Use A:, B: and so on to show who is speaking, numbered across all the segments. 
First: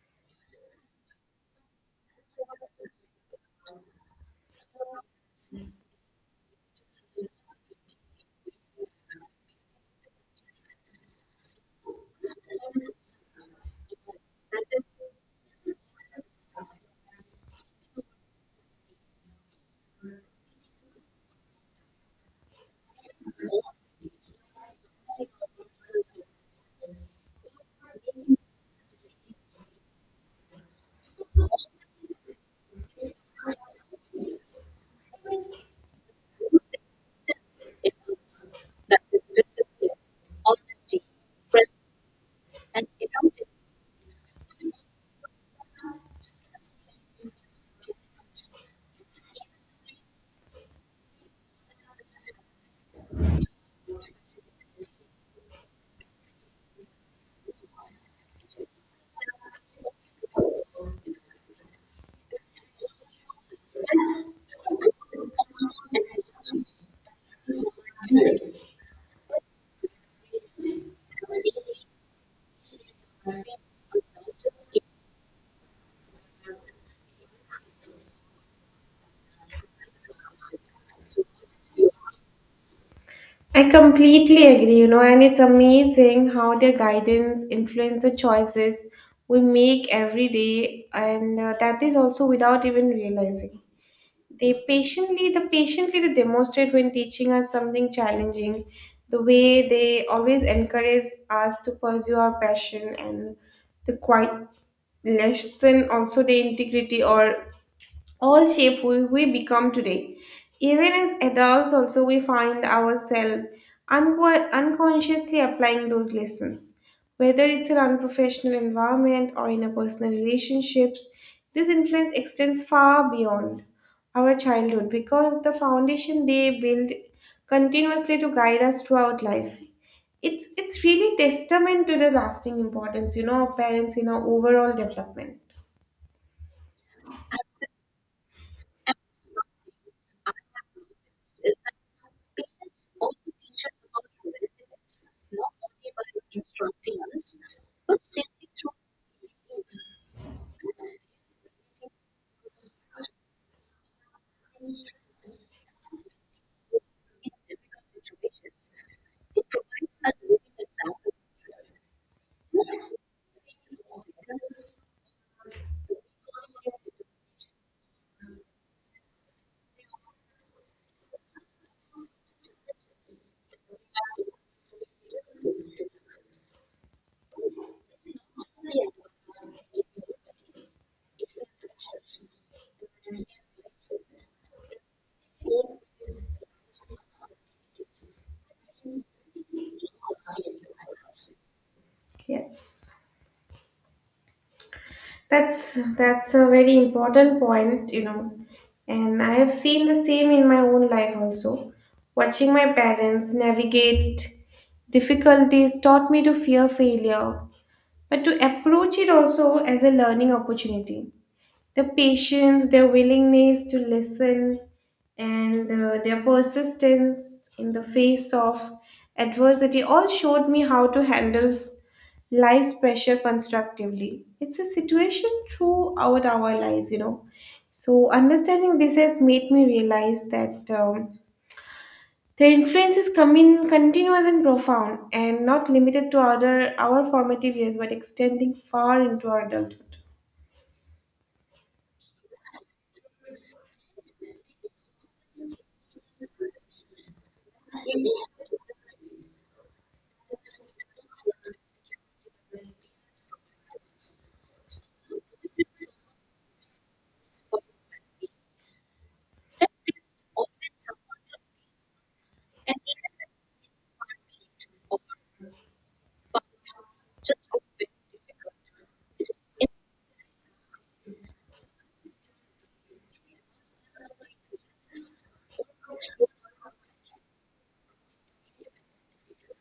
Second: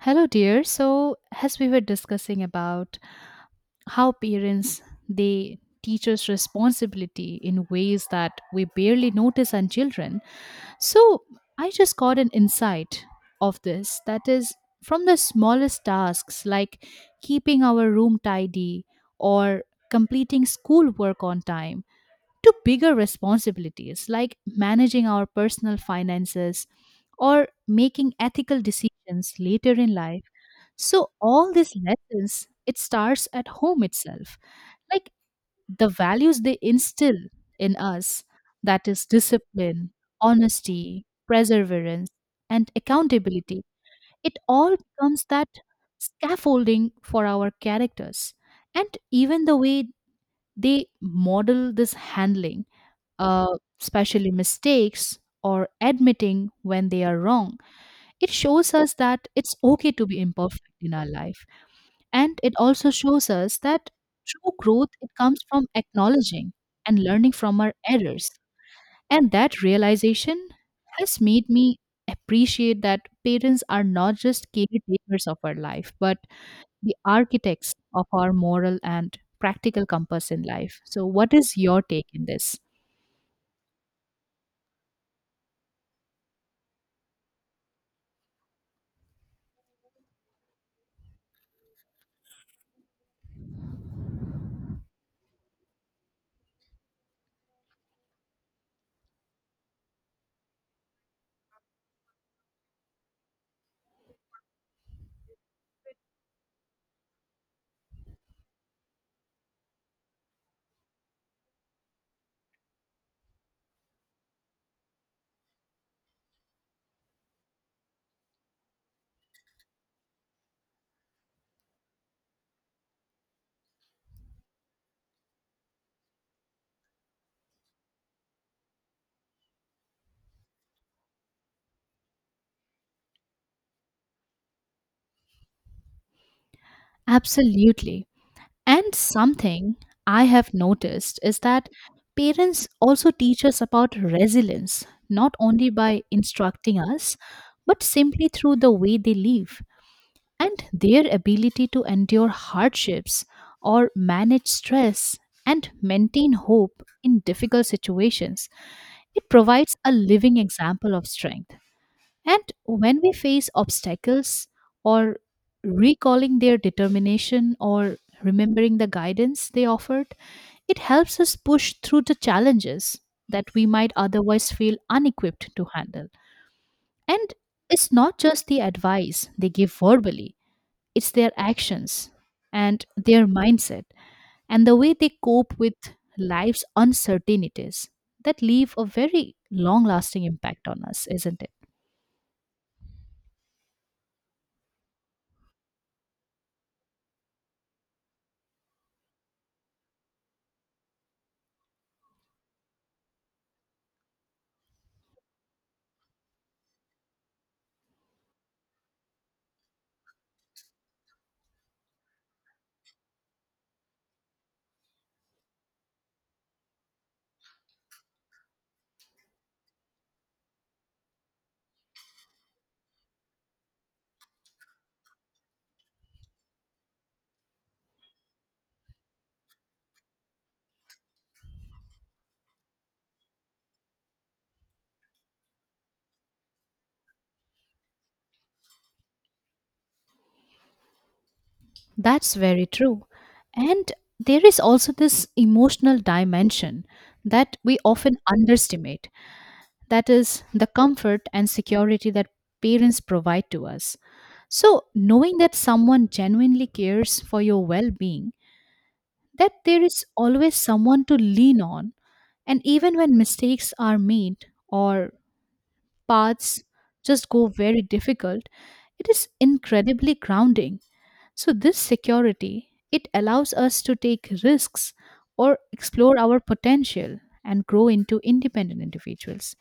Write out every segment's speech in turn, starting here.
A: Hello, dear. So, as we were discussing about how parents they teach us responsibility in ways that we barely notice on children, so I just got an insight of this. That is from the smallest tasks like keeping our room tidy or completing schoolwork on time to bigger responsibilities like managing our personal finances or making ethical decisions later in life, so all these lessons, it starts at home itself. Like the values they instill in us, that is discipline, honesty, perseverance, and accountability. It all becomes that scaffolding for our characters. And even the way they model this handling, especially mistakes or admitting when they are wrong, it shows us that it's okay to be imperfect in our life and it also shows us that true growth it comes from acknowledging and learning from our errors. And that realization has made me appreciate that parents are not just caretakers of our life, but the architects of our moral and practical compass in life. So, what is your take in this?
B: I completely agree, you know, and it's amazing how their guidance influence the choices we make every day, and that is also without even realizing. They patiently, the patiently they demonstrate when teaching us something challenging, the way they always encourage us to pursue our passion and the quiet lesson also the integrity or all shape who we become today. Even as adults, also, we find ourselves unconsciously applying those lessons. Whether it's in unprofessional environment or in a personal relationships, this influence extends far beyond our childhood because the foundation they build continuously to guide us throughout life it's really testament to the lasting importance, you know, of parents in our overall development.
A: Absolutely. And something I have noticed is that parents also teach us about resilience, not only by instructing us, but simply through the way they live and their ability to endure hardships or manage stress and maintain hope in difficult situations. It provides a living example of strength. And when we face obstacles or recalling their determination or remembering the guidance they offered, it helps us push through the challenges that we might otherwise feel unequipped to handle. And it's not just the advice they give verbally, it's their actions and their mindset and the way they cope with life's uncertainties that leave a very long lasting impact on us, isn't it?
B: Yes. That's a very important point, you know. And I have seen the same in my own life also. Watching my parents navigate difficulties taught me to fear failure, but to approach it also as a learning opportunity, the patience, their willingness to listen, and their persistence in the face of adversity all showed me how to handle life's pressure constructively. It's a situation throughout our lives, you know. So, understanding this has made me realize that their influence is coming continuous and profound and not limited to our formative years but extending far into our adulthood.
A: That's very true. And there is also this emotional dimension that we often underestimate. That is the comfort and security that parents provide to us. So, knowing that someone genuinely cares for your well being, that there is always someone to lean on, and even when mistakes are made or paths just go very difficult, it is incredibly grounding. So this security, it allows us to take risks or explore our potential and grow into independent individuals.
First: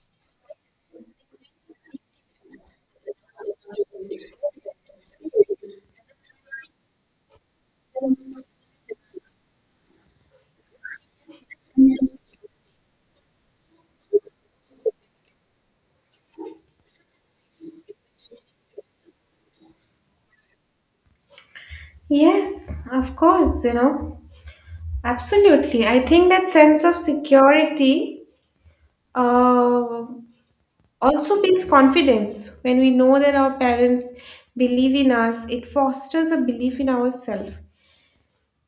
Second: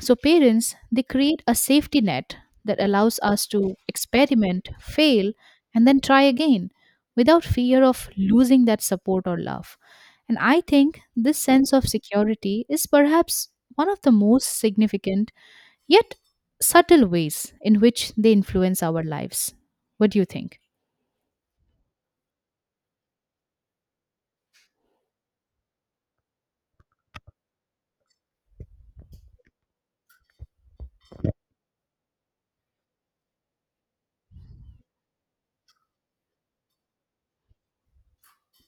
A: So parents, they create a safety net that allows us to experiment, fail and then try again without fear of losing that support or love. And I think this sense of security is perhaps one of the most significant yet subtle ways in which they influence our lives. What do you think?
B: Yes, of course, you know. Absolutely. I think that sense of security uh, also builds confidence. When we know that our parents believe in us, it fosters a belief in ourselves.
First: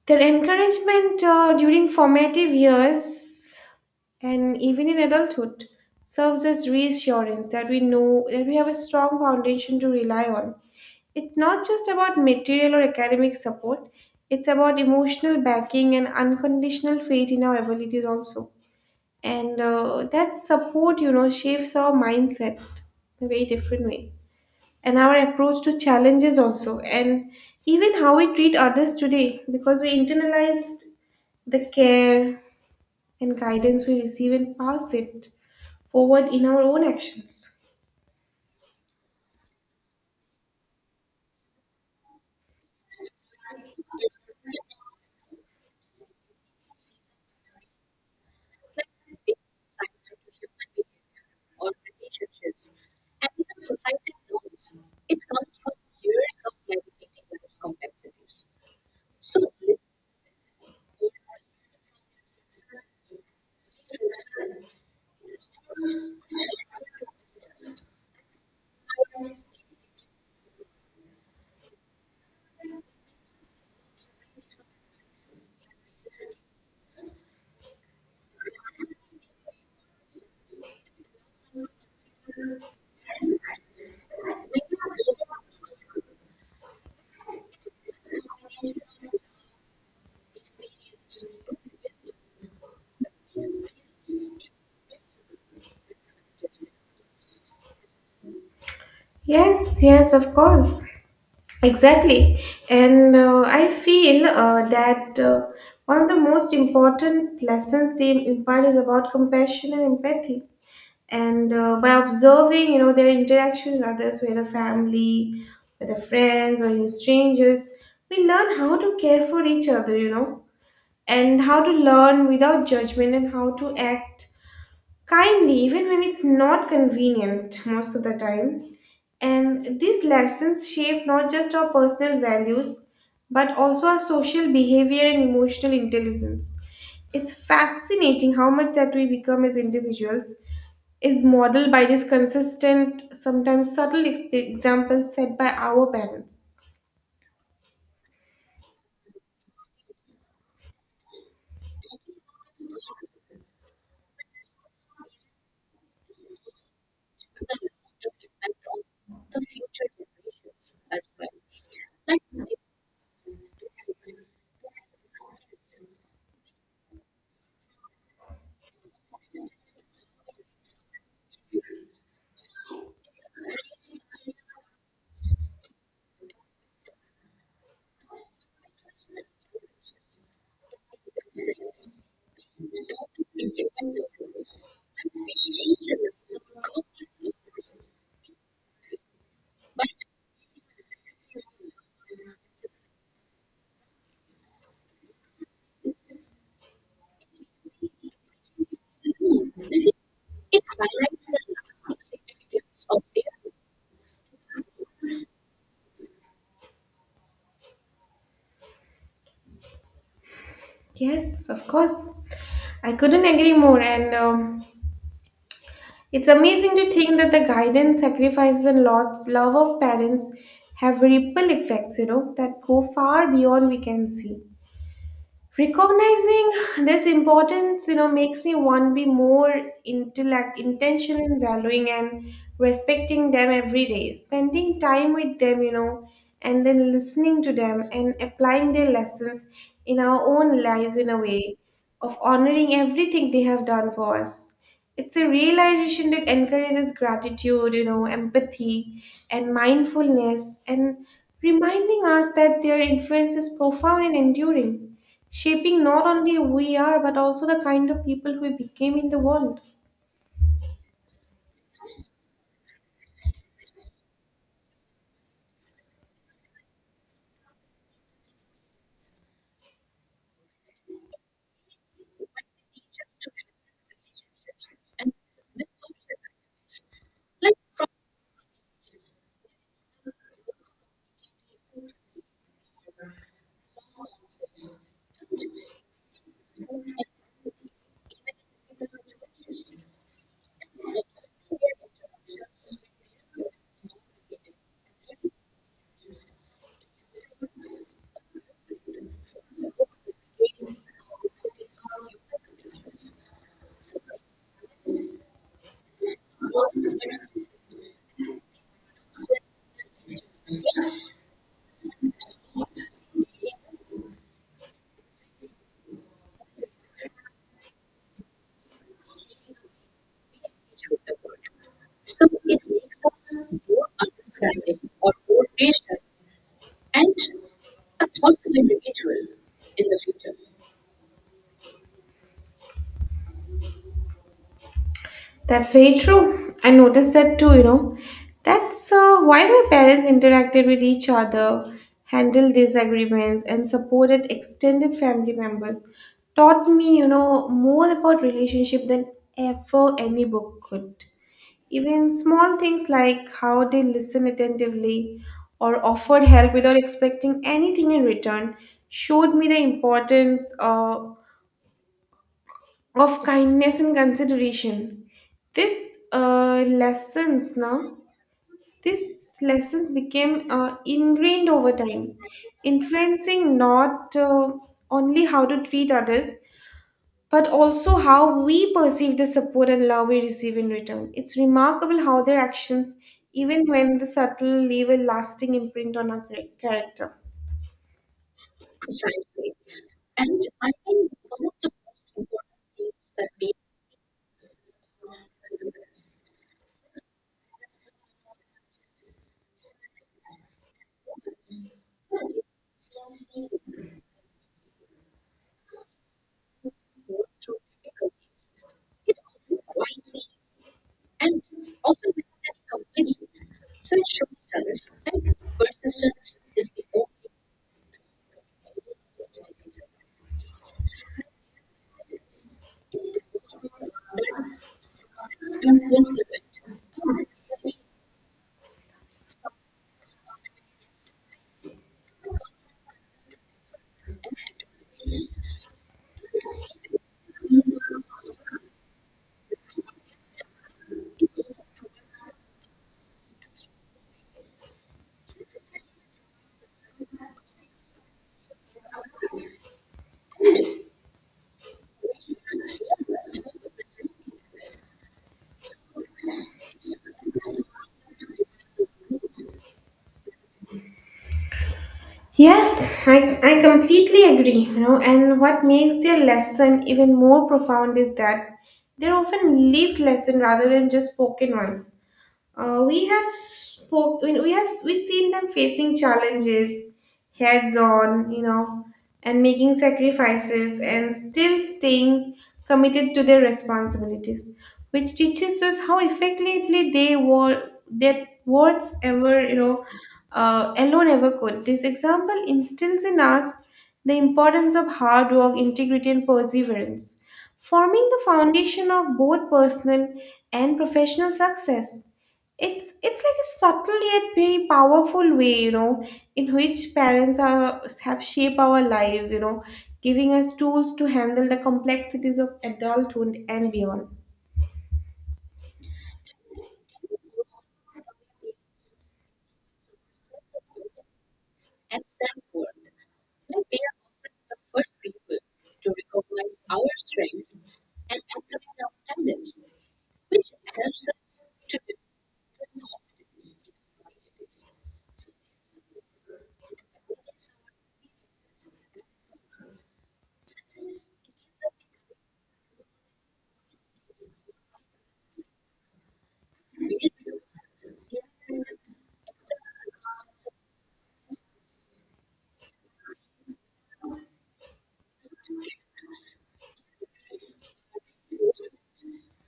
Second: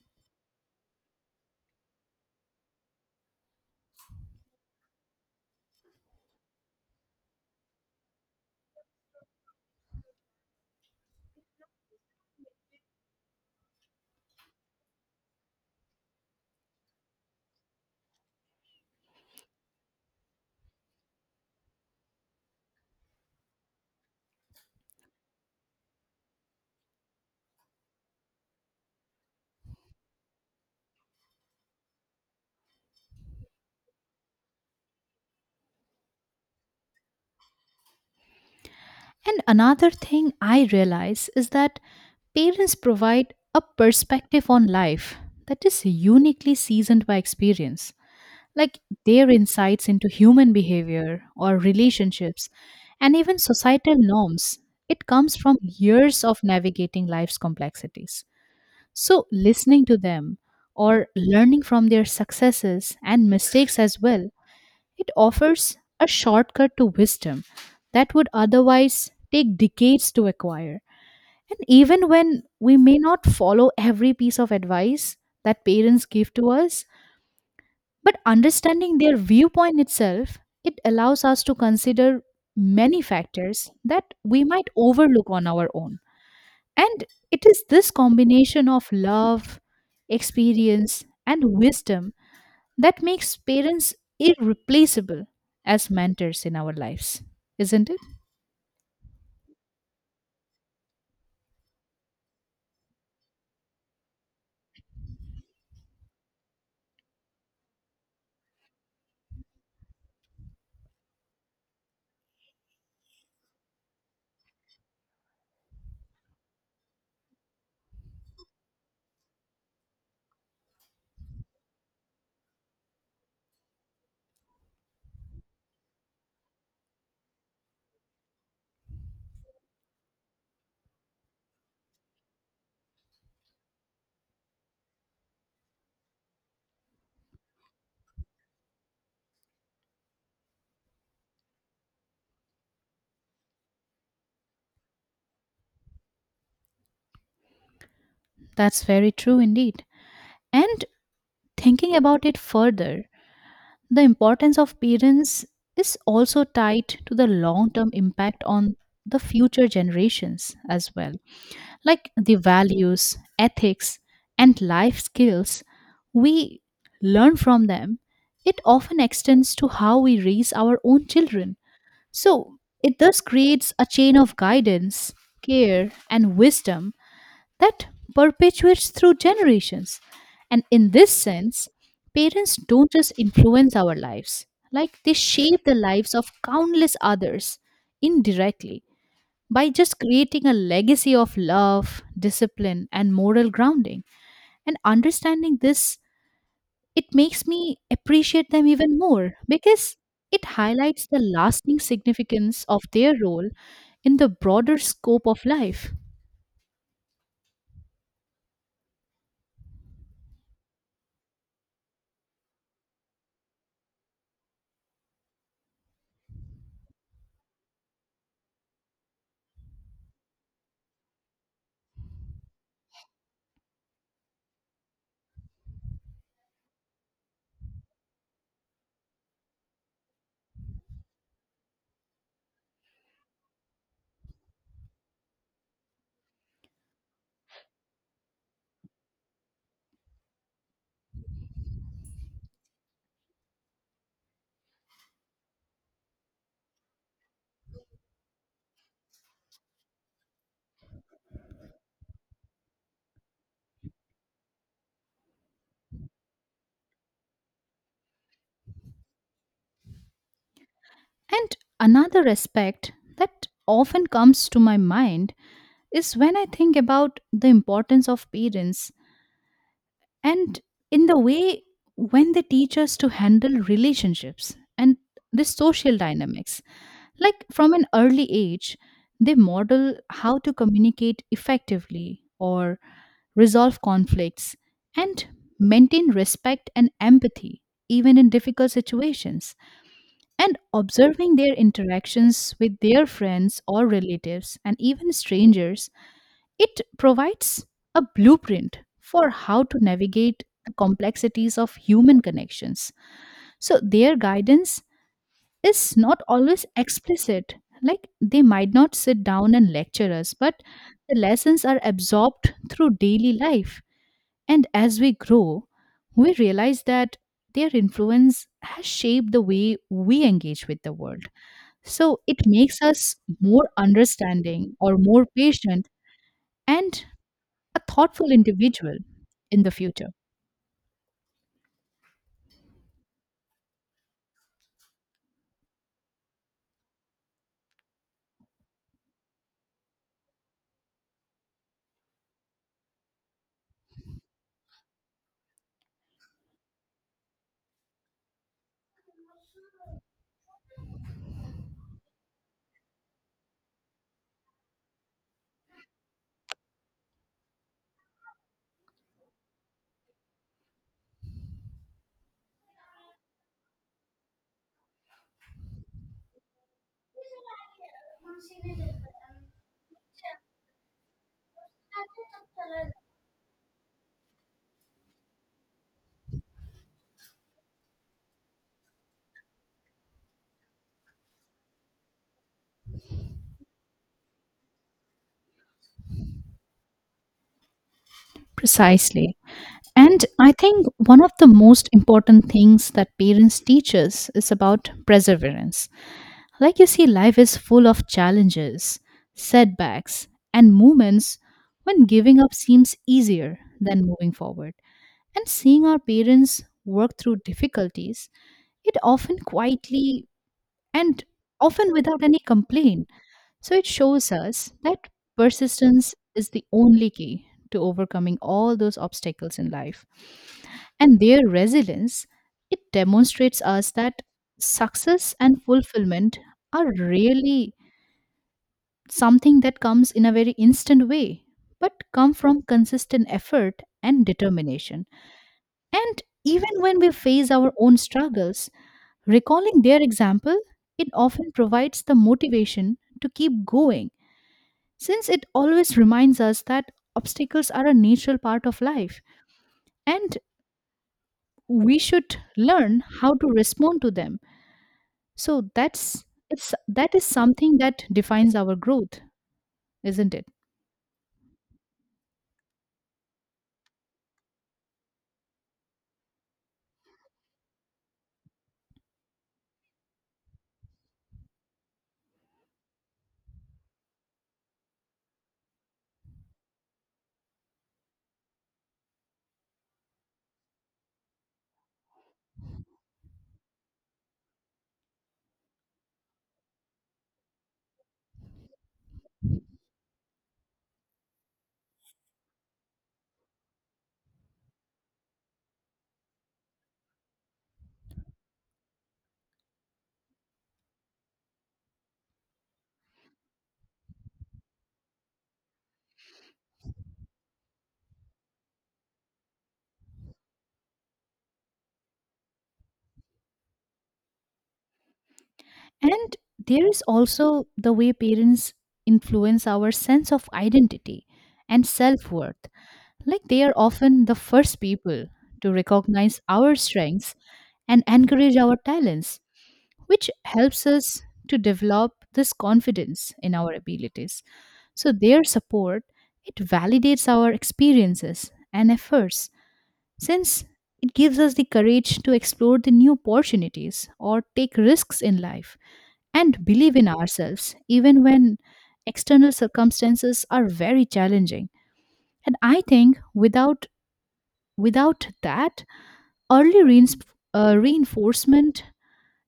B: Their encouragement during formative years and even in adulthood serves as reassurance that we know that we have a strong foundation to rely on. It's not just about material or academic support, it's about emotional backing and unconditional faith in our abilities also. And that support, you know, shapes our mindset in a very different way and our approach to challenges also and even how we treat others today because we internalized the care and guidance we receive and pass it forward in our own actions.
A: And another thing I realize is that parents provide a perspective on life that is uniquely seasoned by experience, like their insights into human behavior or relationships and even societal norms. It comes from years of navigating life's complexities. So, listening to them or learning from their successes and mistakes as well, it offers a shortcut to wisdom that would otherwise take decades to acquire. And even when we may not follow every piece of advice that parents give to us, but understanding their viewpoint itself, it allows us to consider many factors that we might overlook on our own. And it is this combination of love, experience, and wisdom that makes parents irreplaceable as mentors in our lives, isn't it?
B: Yes, yes, of course. Exactly. And I feel that one of the most important lessons they impart is about compassion and empathy. And by observing, you know, their interaction with others, whether family, whether friends, or even strangers, we learn how to care for each other, you know, and how to learn without judgment and how to act kindly, even when it's not convenient most of the time. And these lessons shape not just our personal values, but also our social behavior and emotional intelligence. It's fascinating how much that we become as individuals is modeled by these consistent, sometimes subtle examples set by our parents.
A: That's very true indeed. And thinking about it further, the importance of parents is also tied to the long term impact on the future generations as well. Like the values, ethics, and life skills we learn from them, it often extends to how we raise our own children. So it thus creates a chain of guidance, care, and wisdom that perpetuates through generations. And in this sense, parents don't just influence our lives, like they shape the lives of countless others indirectly by just creating a legacy of love, discipline, and moral grounding. And understanding this, it makes me appreciate them even more because it highlights the lasting significance of their role in the broader scope of life.
B: Yes, of course. I couldn't agree more. And it's amazing to think that the guidance, sacrifices, and lots, love of parents have ripple effects, you know, that go far beyond we can see. Recognizing this importance, you know, makes me want to be more intellect, intentional in valuing and respecting them every day, spending time with them, you know, and then listening to them and applying their lessons in our own lives in a way of honoring everything they have done for us. It's a realization that encourages gratitude, you know, empathy and mindfulness, and reminding us that their influence is profound and enduring, shaping not only who we are but also the kind of people we became in the world.
A: And another aspect that often comes to my mind is when I think about the importance of parents and in the way when they teach us to handle relationships and the social dynamics, like from an early age they model how to communicate effectively or resolve conflicts and maintain respect and empathy even in difficult situations, and observing their interactions with their friends or relatives and even strangers, it provides a blueprint for how to navigate the complexities of human connections. So, their guidance is not always explicit. Like, they might not sit down and lecture us, but the lessons are absorbed through daily life. And as we grow, we realize that their influence has shaped the way we engage with the world. So, it makes us more understanding or more patient and a thoughtful individual in the future.
B: That's very true. I noticed that too, you know. That's why my parents interacted with each other, handled disagreements, and supported extended family members. Taught me, you know, more about relationship than ever any book could. Even small things like how they listen attentively or offered help without expecting anything in return showed me the importance of kindness and consideration. This uh, lessons now, these lessons became ingrained over time, influencing not only how to treat others, but also how we perceive the support and love we receive in return. It's remarkable how their actions, even when the subtle, leave a lasting imprint on our character.
A: Precisely. And I think one of the most important things that parents teach us is about perseverance. Like you see, life is full of challenges, setbacks, and moments when giving up seems easier than moving forward. And seeing our parents work through difficulties, it often quietly and often without any complaint. So it shows us that persistence is the only key to overcoming all those obstacles in life. And their resilience, it demonstrates us that success and fulfillment are really something that comes in a very instant way, but come from consistent effort and determination. And even when we face our own struggles, recalling their example, it often provides the motivation to keep going since it always reminds us that obstacles are a natural part of life and we should learn how to respond to them. So that is something that defines our growth, isn't it?
B: Yes, I completely agree, you know, and what makes their lesson even more profound is that they're often lived lesson rather than just spoken ones. We have spoke, we have we seen them facing challenges heads on, you know, and making sacrifices and still staying committed to their responsibilities, which teaches us how effectively they were their words ever, you know, alone ever could. This example instills in us the importance of hard work, integrity, and perseverance, forming the foundation of both personal and professional success. It's like a subtle yet very powerful way, you know, in which parents are have shaped our lives, you know, giving us tools to handle the complexities of adulthood and beyond.
A: And there is also the way parents influence our sense of identity and self-worth. Like they are often the first people to recognize our strengths and encourage our talents, which helps us to develop this confidence in our abilities. So their support, it validates our experiences and efforts since it gives us the courage to explore the new opportunities or take risks in life and believe in ourselves even when external circumstances are very challenging. And I think without that, early reins- reinforcement,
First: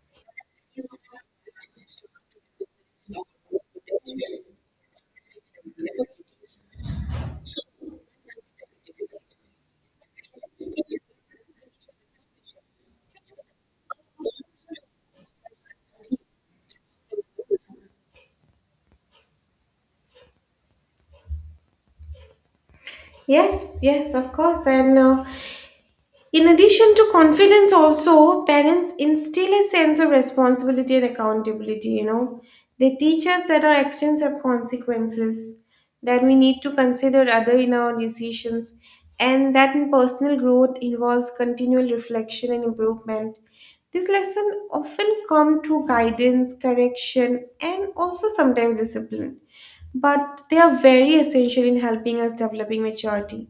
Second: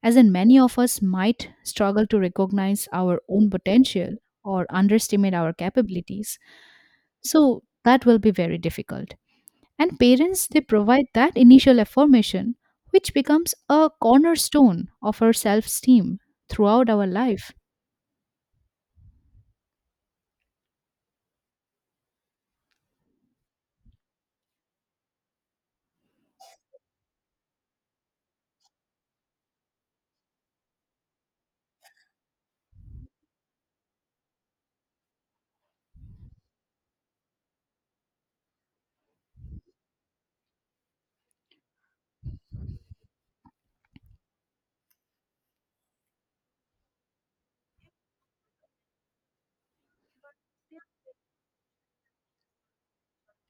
A: as in many of us might struggle to recognize our own potential or underestimate our capabilities. So that will be very difficult. And parents, they provide that initial affirmation, which becomes a cornerstone of our self esteem throughout our life.
B: Yes, yes, of course. And in addition to confidence, also, parents instill a sense of responsibility and accountability. You know, they teach us that our actions have consequences, that we need to consider other in our decisions, and that in personal growth involves continual reflection and improvement. This lesson often come through guidance, correction, and also sometimes discipline but they are very essential in helping us developing maturity.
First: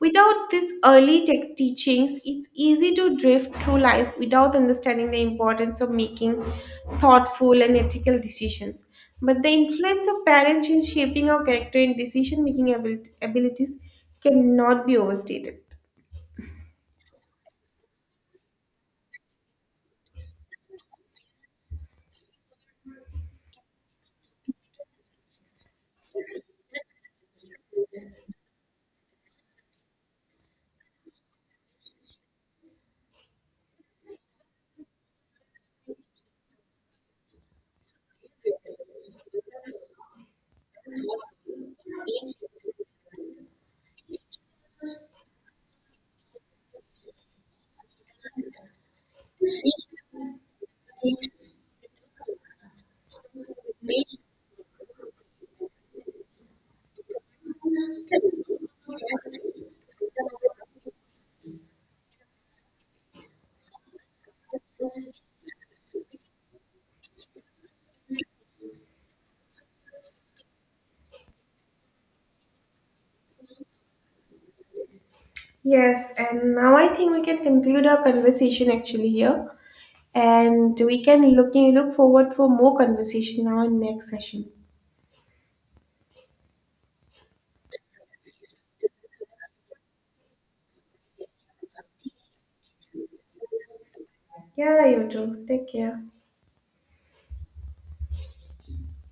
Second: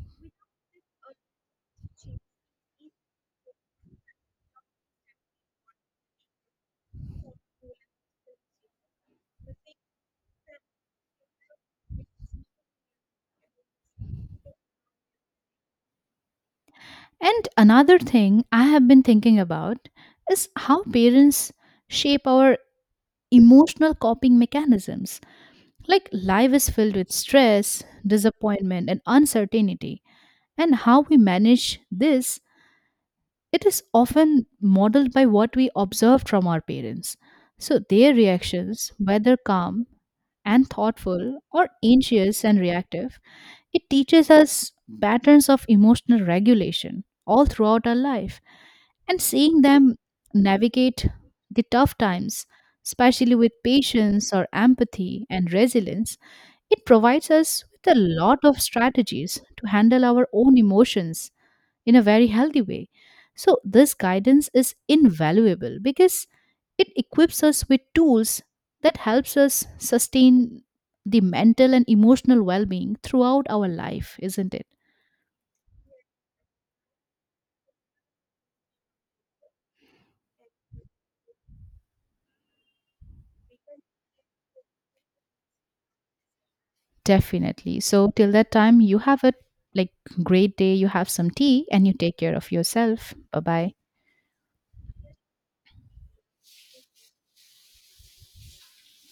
B: Without this early tech teachings, it's easy to drift through life without understanding the importance of making thoughtful and ethical decisions. But the influence of parents in shaping our character and decision making abilities cannot be overstated.
A: And another thing I have been thinking about is how parents shape our emotional coping mechanisms. Like life is filled with stress, disappointment, and uncertainty. And how we manage this, it is often modeled by what we observe from our parents. So their reactions, whether calm and thoughtful or anxious and reactive, it teaches us patterns of emotional regulation all throughout our life. And seeing them navigate the tough times, especially with patience or empathy and resilience, it provides us with a lot of strategies to handle our own emotions in a very healthy way. So, this guidance is invaluable because it equips us with tools that helps us sustain the mental and emotional well-being throughout our life, isn't it?
B: Yes, and now I think we can conclude our conversation actually here, and we can look forward for more conversation now in next session.
A: Definitely. So, till that time, you have a like great day, you have some tea and you take care of yourself. Bye-bye.
B: Yeah, you too. Take care.